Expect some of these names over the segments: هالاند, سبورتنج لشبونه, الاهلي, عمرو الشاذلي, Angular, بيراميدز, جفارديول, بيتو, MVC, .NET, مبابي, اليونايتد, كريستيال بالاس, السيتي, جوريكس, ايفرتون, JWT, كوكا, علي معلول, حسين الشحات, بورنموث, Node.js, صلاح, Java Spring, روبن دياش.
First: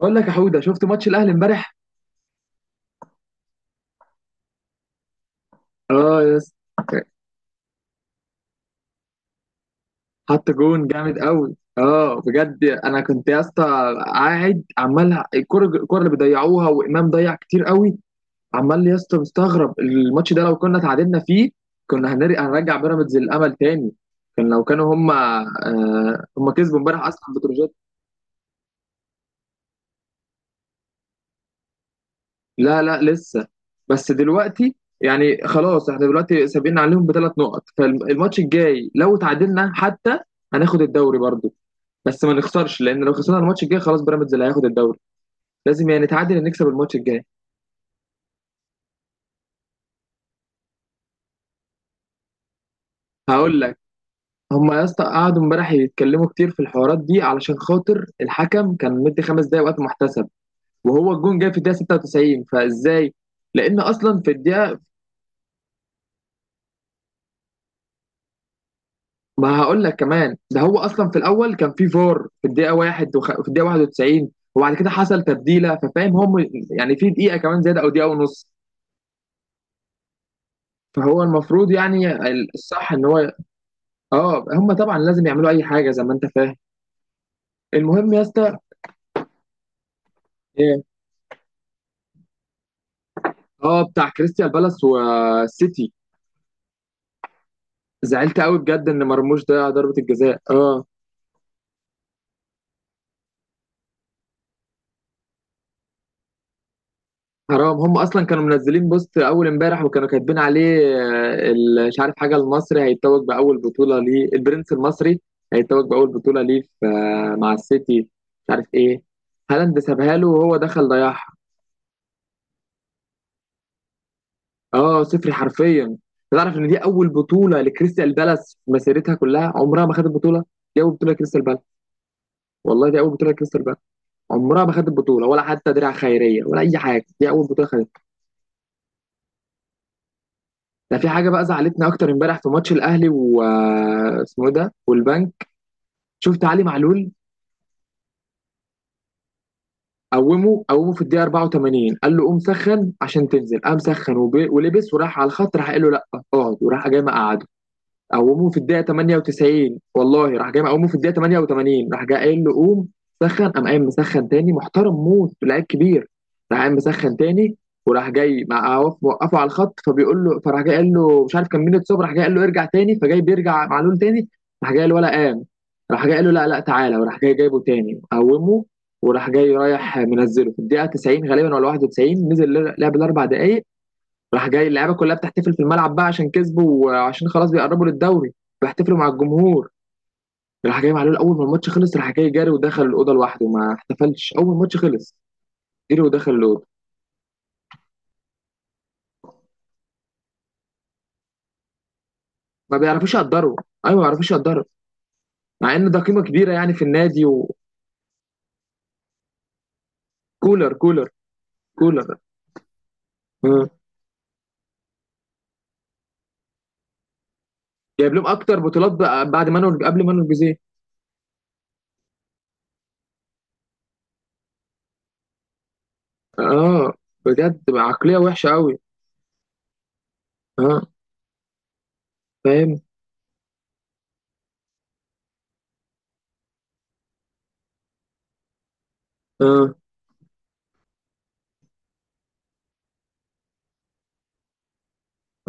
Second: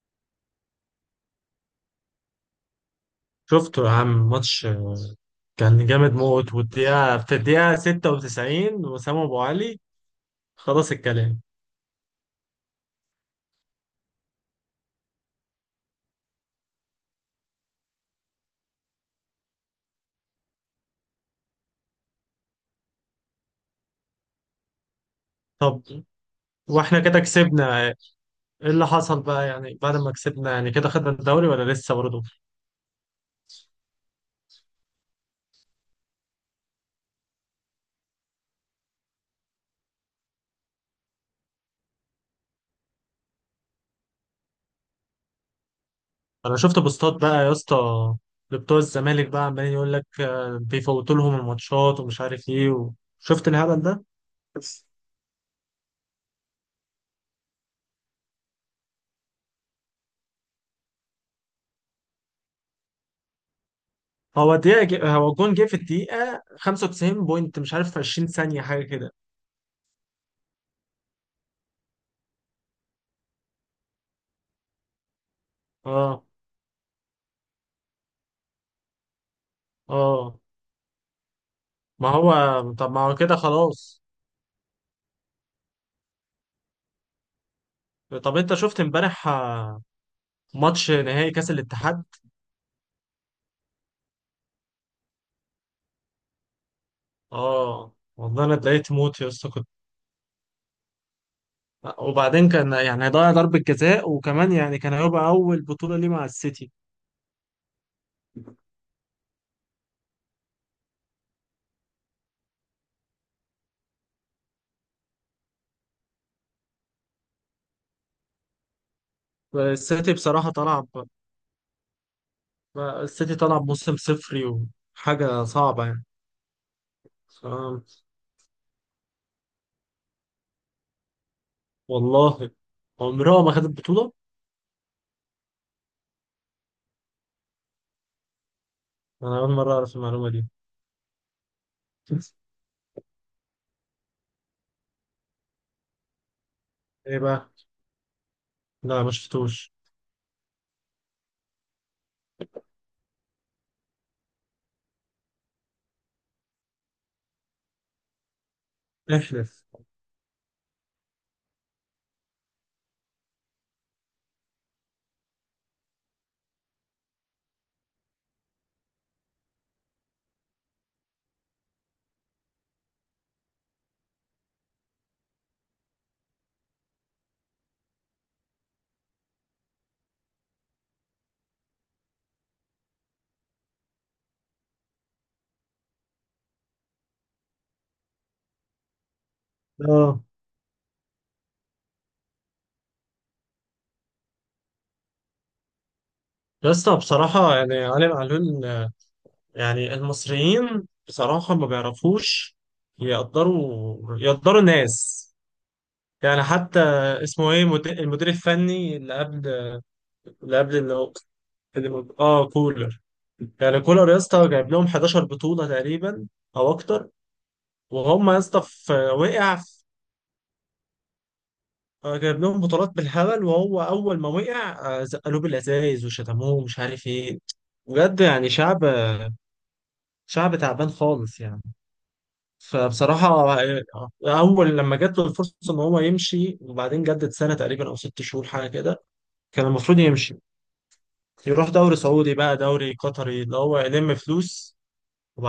بقول لك يا حوده، شفت ماتش الاهلي امبارح. شفته يا عم ماتش كان جامد اه يا موت اسطى، في الدقيقة 96 وسام أبو علي. حط جون خلاص جامد الكلام. قوي. اه بجد انا كنت يا اسطى قاعد عمال الكره، الكره اللي بيضيعوها، وامام ضيع كتير قوي. عمال يا اسطى مستغرب الماتش ده، لو كنا تعادلنا فيه كنا هنرجع بيراميدز للامل تاني. كان لو كانوا هم طب، هم كسبوا واحنا امبارح كده اصلا بتروجيت. كسبنا ايه؟ اللي حصل بقى يعني بعد ما كسبنا، يعني كده خدنا الدوري ولا لسه برضه؟ لا، لا لسه، بس دلوقتي يعني خلاص احنا دلوقتي سابقين عليهم بثلاث نقط، فالماتش الجاي لو تعادلنا حتى هناخد الدوري برضه، بس ما نخسرش، لان لو خسرنا الماتش الجاي خلاص بيراميدز اللي هياخد الدوري، لازم يعني نتعادل، أنا نكسب شفت الماتش بوستات الجاي. بقى يا اسطى لبتوع الزمالك، بقى عمالين يقول لك بيفوتوا لهم الماتشات ومش عارف ايه. وشفت هقول لك، الهبل ده؟ هم يا بس. اسطى قعدوا امبارح يتكلموا كتير في الحوارات دي علشان خاطر الحكم كان مدي خمس دقايق وقت محتسب، وهو الجون جاي في الدقيقه 96، فازاي؟ لان اصلا في الدقيقه، هو الجون جه في الدقيقة 95 بوينت مش عارف، في 20 ثانية حاجة كده. ما هقول لك كمان، ده هو اصلا في الاول كان في فار في الدقيقه واحد في الدقيقه 91، وبعد كده حصل تبديله، ففاهم اه هم يعني في دقيقه كمان زياده او دقيقه ونص، اه فهو المفروض ما يعني هو، طب الصح ما ان هو هو، كده خلاص. اه هم طبعا لازم يعملوا اي حاجه زي ما انت فاهم. المهم يا طب انت اسطى. شفت امبارح ايه، ماتش نهائي كاس الاتحاد؟ اه بتاع كريستيال بالاس والسيتي. اه زعلت والله انا قوي بجد اتضايقت ان موت يا مرموش اسطى كنت، ضيع ضربه الجزاء اه. وبعدين كان يعني هيضيع ضربة جزاء، وكمان يعني كان هيبقى اول بطولة ليه مع السيتي. حرام، هم اصلا كانوا منزلين بوست اول امبارح وكانوا كاتبين عليه مش عارف حاجه، المصري هيتوج باول بطوله ليه، البرنس المصري هيتوج باول بطوله ليه مع السيتي، مش عارف ايه. هالاند السيتي سابها له بصراحة وهو طلع دخل ضيعها. السيتي طلع بموسم صفري. اه صفري وحاجة صعبة حرفيا. يعني. تعرف ان دي اول بطوله ف- لكريستال بالاس في مسيرتها كلها، عمرها ما خدت بطوله. دي اول بطوله لكريستال بالاس. والله والله دي اول بطوله عمره ما لكريستال خد بالاس. البطولة. عمرها ما خدت بطوله ولا حتى درع خيريه ولا اي حاجه، دي اول بطوله خدتها. انا اول مرة اعرف المعلومة دي. ده في حاجه بقى زعلتنا اكتر امبارح في ماتش الاهلي و اسمه إيه ده، والبنك. شفت علي معلول، ايه بقى؟ لا، ما شفتوش. قومه في الدقيقه 84، قال له قوم سخن عشان تنزل، قام سخن ولبس وراح على الخط، راح قال له لا اقعد، وراح جاي مقعده. قوموه في الدقيقة احلف. 98، والله راح جاي مقوموه في الدقيقة 88، راح جاي قايل له قوم سخن، قام قايم مسخن تاني، محترم موت، لعيب كبير. راح قايم مسخن تاني، وراح جاي مع وقفه على الخط، فبيقول له، فراح جاي قال له مش عارف كان مين اتصاب، راح جاي قال له ارجع تاني، فجاي بيرجع معلول تاني، راح جاي قال ولا قام، راح جاي قال له لا، لا تعالى، وراح جاي جايبه تاني قومه. وراح جاي رايح منزله في الدقيقة 90 غالبا ولا 91، نزل لعب الأربع دقايق. راح جاي اللعيبه كلها بتحتفل في الملعب بقى عشان كسبوا، وعشان خلاص بيقربوا للدوري، بيحتفلوا مع الجمهور. اه راح جاي معلول اول ما الماتش خلص، راح جاي جاري ودخل الاوضه لوحده، ما احتفلش اول ما الماتش خلص، جري ودخل الاوضه. يا اسطى بصراحة يعني علي معلول، يعني المصريين بصراحة ما بيعرفوش ما بيعرفوش يقدروا. ايوه، ما يقدروا، بيعرفوش يقدروا يقدروا، الناس. مع ان ده قيمه يعني كبيره يعني حتى في النادي. اسمه ايه المدير الفني اللي قبل، وكولر، اللي كولر هو كولر اه، كولر. آه. يعني كولر يا اسطى جايب لهم 11 بطولة تقريبا او اكتر. جايب لهم وهم يا اكتر اسطى بطولات بقى بعد مانويل، قبل مانويل جوزيه. جايب لهم بطولات بالهبل. وهو اول ما وقع زقلوه بالازايز وشتموه ومش اه، عارف ايه. بجد عقليه بجد وحشه يعني قوي. شعب، شعب اه تعبان خالص يعني. فاهم. فبصراحة أول لما جات له الفرصة إن هو يمشي، وبعدين جدد سنة تقريبا أو 6 شهور حاجة كده. كان اه المفروض يمشي، يروح دوري سعودي بقى، دوري قطري، اللي هو يلم فلوس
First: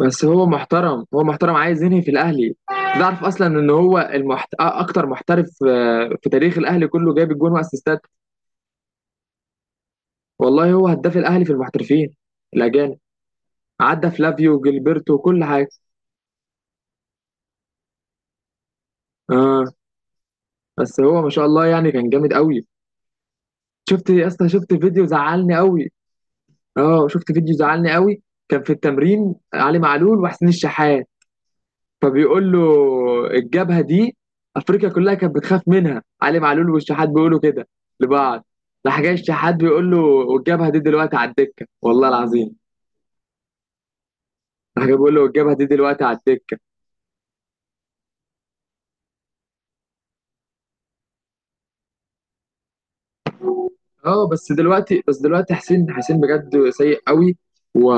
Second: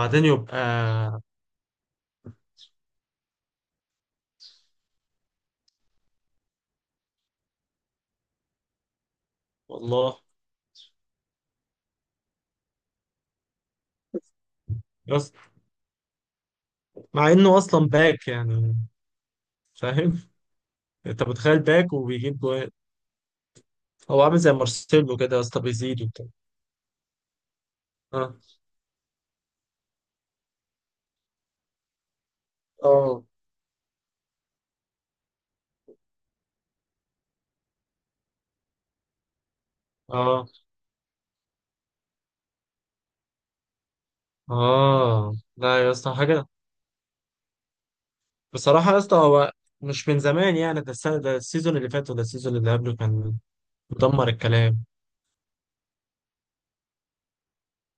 بس هو يبقى. محترم، هو عايز ينهي في الاهلي. تعرف اصلا ان هو اكتر محترف في تاريخ الاهلي كله جايب الجون واسيستات. والله والله هو هداف الاهلي في المحترفين الاجانب، عدى فلافيو وجilberto بس، وكل حاجه. مع إنه أصلا باك يعني، اه، فاهم. بس هو أنت ما شاء متخيل الله يعني باك كان جامد وبيجيب قوي. جوان؟ شفت هو يا عامل اسطى، زي شفت فيديو مارسيلو كده يا زعلني اسطى، قوي. بيزيد وبتاع. اه شفت فيديو زعلني قوي. آه كان في التمرين علي معلول وحسين الشحات، فبيقول له آه الجبهه دي، افريقيا كلها كانت بتخاف منها، علي معلول والشحات بيقولوا كده لبعض. راح جاي الشحات بيقول له، آه والجبهه دي دلوقتي على الدكه، والله العظيم راح جاي بيقول له والجبهه دي لا يا دلوقتي اسطى، على حاجة الدكه. بصراحة يا اسطى. هو مش من زمان يعني، ده السنة، ده السيزون اللي فات، وده السيزون اللي قبله كان مدمر اه بس الكلام. دلوقتي، بس دلوقتي حسين، حسين بجد سيء قوي، و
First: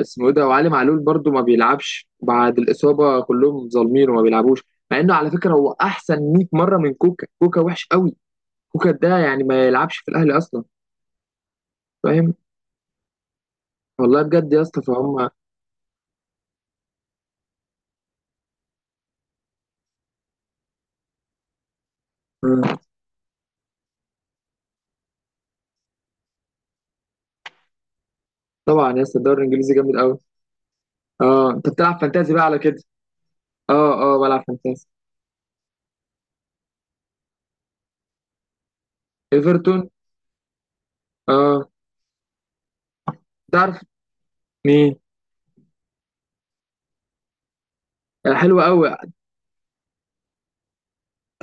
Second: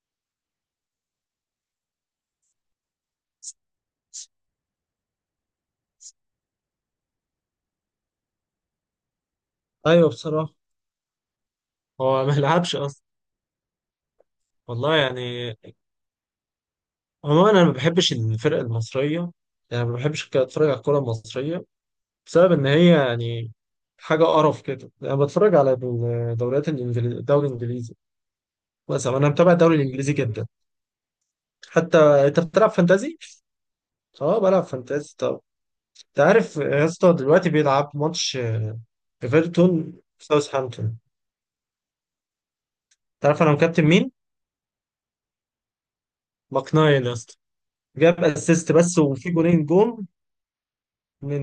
اسمه إيه ده، وعلي معلول برضو ما بيلعبش بعد الاصابه، كلهم ظالمين وما بيلعبوش، مع انه على فكره هو احسن 100 مره من كوكا. كوكا وحش قوي، كوكا ده يعني ما يلعبش أيوه في الاهلي بصراحة، اصلا، هو ما فاهم. لعبش أصلا. والله بجد يا اسطى والله فهم يعني، عموما أنا ما بحبش الفرق المصرية، يعني ما بحبش كده أتفرج على الكورة المصرية بسبب إن هي يعني حاجة قرف كده. أنا بتفرج على الدوري الإنجليزي طبعا يا مثلا. اسطى أنا الدوري متابع الانجليزي الدوري جامد الإنجليزي قوي. جدا اه انت حتى. بتلعب فانتازي أنت بقى على بتلعب كده. فانتازي؟ اه أه، بلعب بلعب فانتازي. فانتازي. طب، أنت عارف يا اسطى دلوقتي بيلعب ماتش ايفرتون. إيفرتون ساوثهامبتون؟ اه تعرف انا تعرف مكابتن مين؟ مين؟ مقنعي يا اسطى، جاب آه، حلو اسيست قوي. بس وفي جولين جون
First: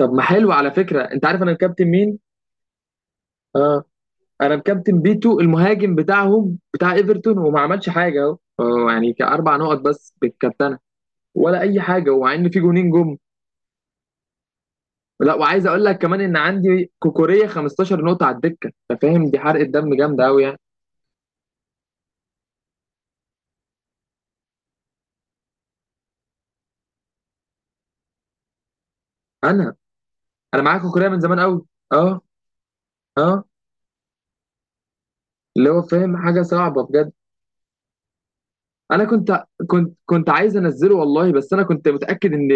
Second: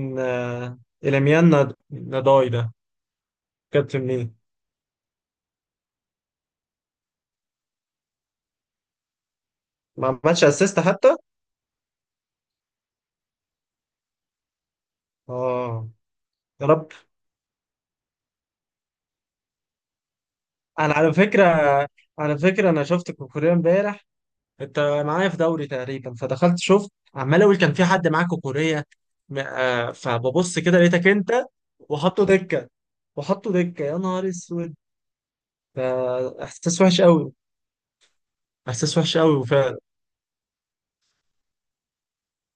طب ما حلو، على فكره انت عارف إليميان انا مكابتن مين؟ نداي ده. اه كابتن مين؟ انا مكابتن بيتو المهاجم بتاعهم، بتاع ايفرتون، وما عملش حاجه اهو، يعني كاربع نقط بس ما عملش بالكابتنه. اسيست حتى؟ ولا اي حاجه، ومع ان في جونين جم. لا، وعايز اقول اه لك كمان ان يا رب. عندي كوكوريه 15 نقطه على الدكه، انت فاهم دي حرقه دم جامده قوي يعني. انا على فكره، انا شفت كوكوريا امبارح. انت معايا في دوري تقريبا، فدخلت شفت، عمال اقول كان في حد معاه كوكوريا انا فببص انا كده معاك في لقيتك كوريا من زمان انت. قوي. اه، وحطه دكه، اه. وحطه دكه يا نهار اسود. اللي هو فاهم، حاجه ده احساس صعبه وحش بجد. قوي، احساس انا وحش قوي. كنت عايز انزله والله، بس انا كنت متاكد ان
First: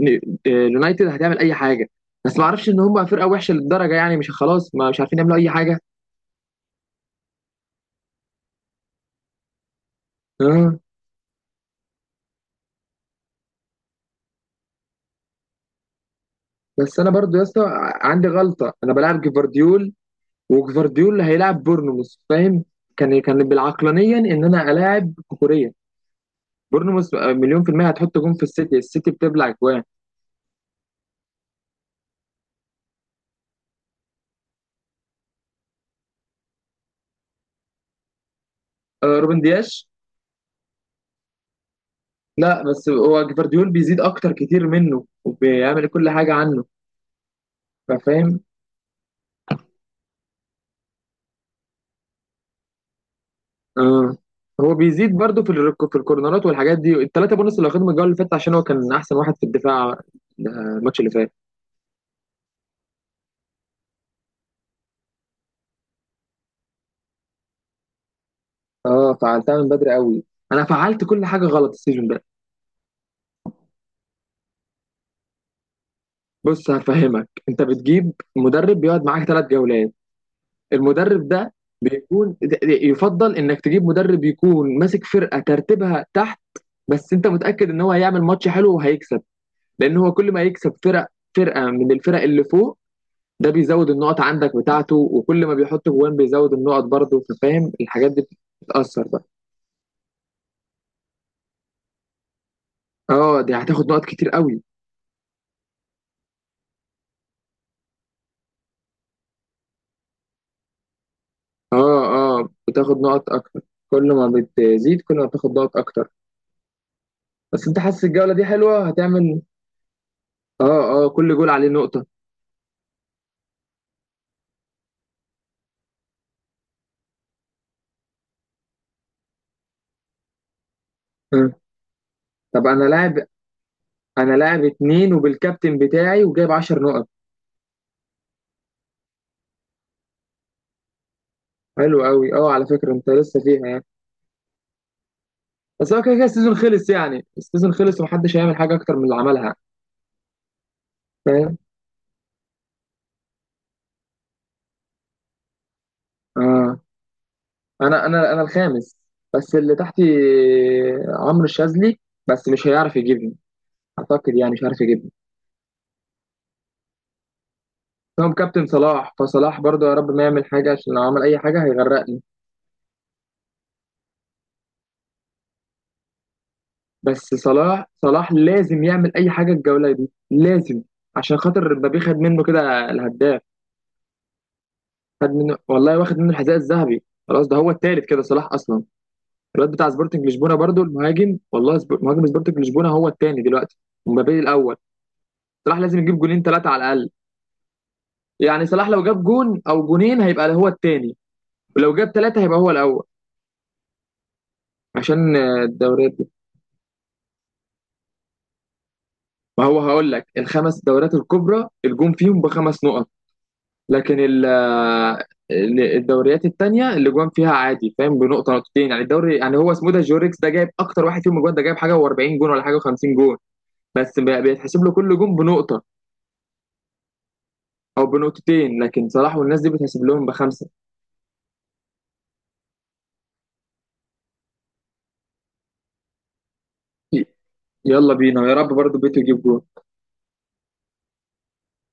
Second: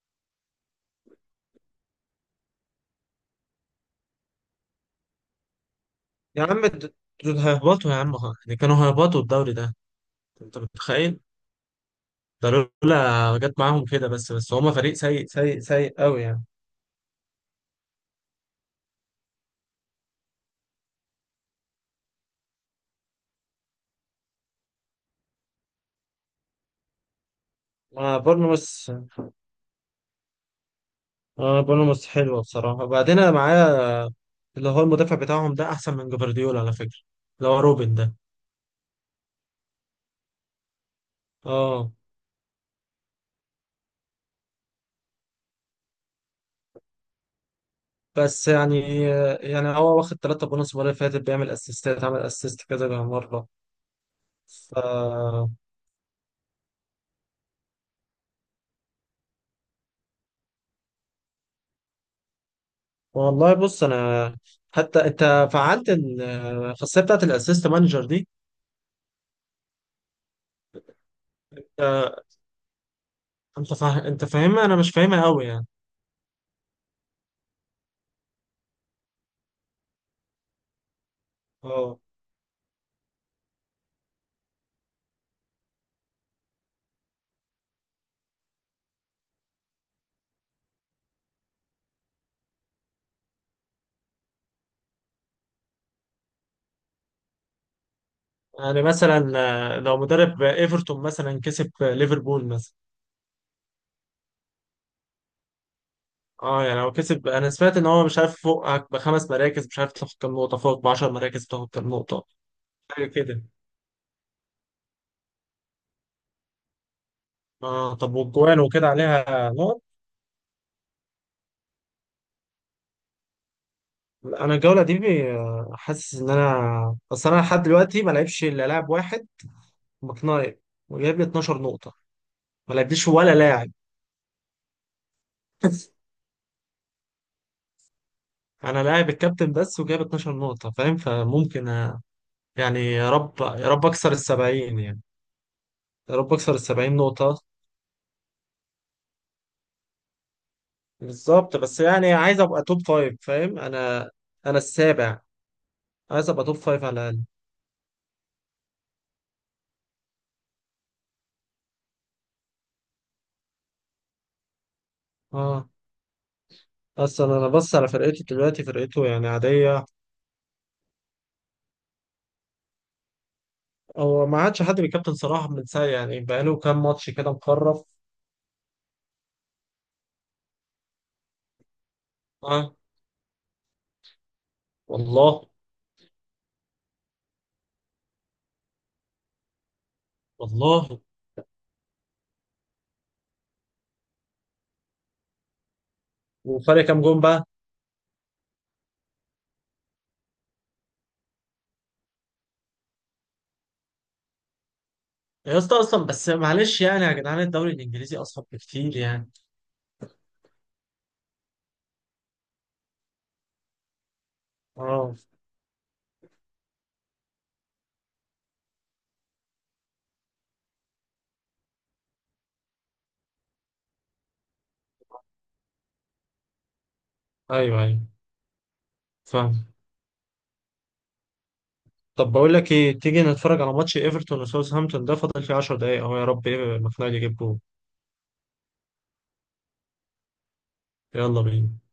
إن اليونايتد هتعمل اي حاجه، بس ما اعرفش ان هم فرقه وحشه للدرجه، يعني مش خلاص، ما مش عارفين يعملوا اي حاجه. يا عم دول هيهبطوا يا عم، يعني كانوا هيهبطوا الدوري ده. انت اه، متخيل؟ ده لولا جت معاهم كده، بس هما فريق سيء سيء سيء قوي يعني. بس انا برضو يا اسطى عندي غلطه، انا بلعب جفارديول، وجفارديول هيلاعب بورنموث، فاهم. كان كان بالعقلانيا ان انا الاعب كوريا، بورنموث مليون في المية هتحط ما جون في بورنموث، السيتي، السيتي بتبلع جوان. آه بورنموث حلوه بصراحه. وبعدين انا معايا اللي هو المدافع بتاعهم، ده احسن من جفارديول على فكره، اللي هو روبن ده. آه، روبن دياش. اه لا بس هو جفارديول بيزيد اكتر كتير منه وبيعمل كل حاجه عنه، فاهم. بس يعني، هو واخد ثلاثة بونص المره اللي فاتت، بيعمل اسيستات، عمل اسيست كذا مره. اه هو بيزيد برضه ف، في في الكورنرات والحاجات دي، الثلاثه بونص اللي واخدهم الجوله اللي فاتت، عشان هو كان احسن واحد في الدفاع، الماتش اللي فات. والله بص انا، حتى انت فعلت الخاصيه بتاعت الاسيست مانجر دي. اه فعلتها من بدري قوي، انا فعلت كل حاجه غلط السيزون آه، ده. انت فاهمها، انا مش فاهمها قوي يعني. بص هفهمك، انت بتجيب مدرب بيقعد معاك ثلاث جولات، المدرب ده اه بيكون يفضل انك تجيب مدرب يكون ماسك فرقه ترتيبها تحت، بس انت متاكد ان هو هيعمل ماتش حلو وهيكسب، لان هو كل ما يكسب فرق، فرقه من الفرق اللي فوق، ده بيزود النقط عندك بتاعته، وكل ما بيحط جوان بيزود النقط برضه، فاهم الحاجات دي يعني بتتاثر بقى. مثلا لو مدرب ايفرتون مثلا كسب ليفربول مثلا. اه دي هتاخد نقط كتير قوي. اه يعني لو كسب، انا سمعت ان هو مش عارف فوقك بخمس مراكز مش عارف تاخد كام نقطه، فوق ب 10 مراكز بتاخد كام اه، نقطه اه بتاخد حاجه نقط كده. اكتر، كل ما بتزيد كل ما بتاخد نقط اكتر، بس انت اه حاسس طب، الجوله دي والجوان حلوه وكده عليها هتعمل. نقط. اه اه كل جول عليه نقطه. لا، انا الجوله دي حاسس ان انا، بس انا لحد دلوقتي ما لعبش الا لاعب واحد، مكناير، وجايب لي آه. 12 نقطه. طب ما انا لعبليش لاعب، ولا لاعب. انا لاعب اتنين وبالكابتن بتاعي وجايب 10 نقط. انا لاعب الكابتن بس وجايب 12 نقطة، فاهم، فممكن حلو قوي، اه على يعني فكره انت يا رب، لسه فيها يا يعني. رب اكسر السبعين يعني. بس هو كده يا كده رب السيزون اكسر خلص، السبعين يعني نقطة السيزون خلص ومحدش هيعمل حاجه اكتر من اللي عملها. بالظبط. فاهم. بس يعني عايز ابقى توب فايف فاهم. انا السابع، عايز ابقى توب اه فايف على الاقل. انا الخامس، بس اللي تحتي عمرو الشاذلي، بس مش هيعرف يجيبني، اعتقد يعني مش هيعرف يجيبني. اه اصلا انا بص على فرقته هم دلوقتي، كابتن فرقته صلاح، يعني فصلاح عادية. برضه يا رب ما يعمل حاجه، عشان لو عمل اي حاجه هيغرقني. هو ما عادش حد بيكابتن صراحة من ساعة، يعني بقاله كام ماتش بس كده مخرف. صلاح لازم يعمل اي حاجه الجوله دي، لازم، عشان خاطر مبابي خد منه اه كده الهداف. خد والله، منه والله، واخد منه الحذاء الذهبي خلاص، ده هو التالت كده صلاح اصلا. الواد بتاع سبورتنج لشبونه برضو، والله المهاجم، والله مهاجم سبورتنج لشبونه هو الثاني دلوقتي، ومبابي الاول. صلاح لازم يجيب جولين ثلاثه على وفرق كام الاقل، جون بقى؟ يعني صلاح لو جاب جون او جونين هيبقى هو الثاني، ولو جاب ثلاثه هيبقى هو الاول، عشان يا اسطى اصلا الدوريات دي. بس معلش يعني يا جدعان الدوري الانجليزي اصعب بكتير يعني. ما هو هقول لك، الخمس دوريات الكبرى الجون فيهم بخمس نقط، لكن اه الدوريات الثانيه اللي جوان فيها عادي، فاهم، بنقطه نقطتين، يعني الدوري يعني هو اسمه ده جوريكس، ده جايب اكتر واحد فيهم جوان، ده جايب حاجه و40 جون ولا حاجه و50 جون، بس بيتحسب له كل جون بنقطه ايوه، ايوه او بنقطتين، لكن صلاح والناس فاهم. دي بتحسب لهم بخمسه. طب، بقول لك ايه، تيجي نتفرج على ماتش ايفرتون وساوثهامبتون ده، فاضل فيه 10 دقايق اهو، يا رب ايه المقنعه يجيب جول. يلا بينا، يا رب برضو بيتو يجيب جول. يلا بينا.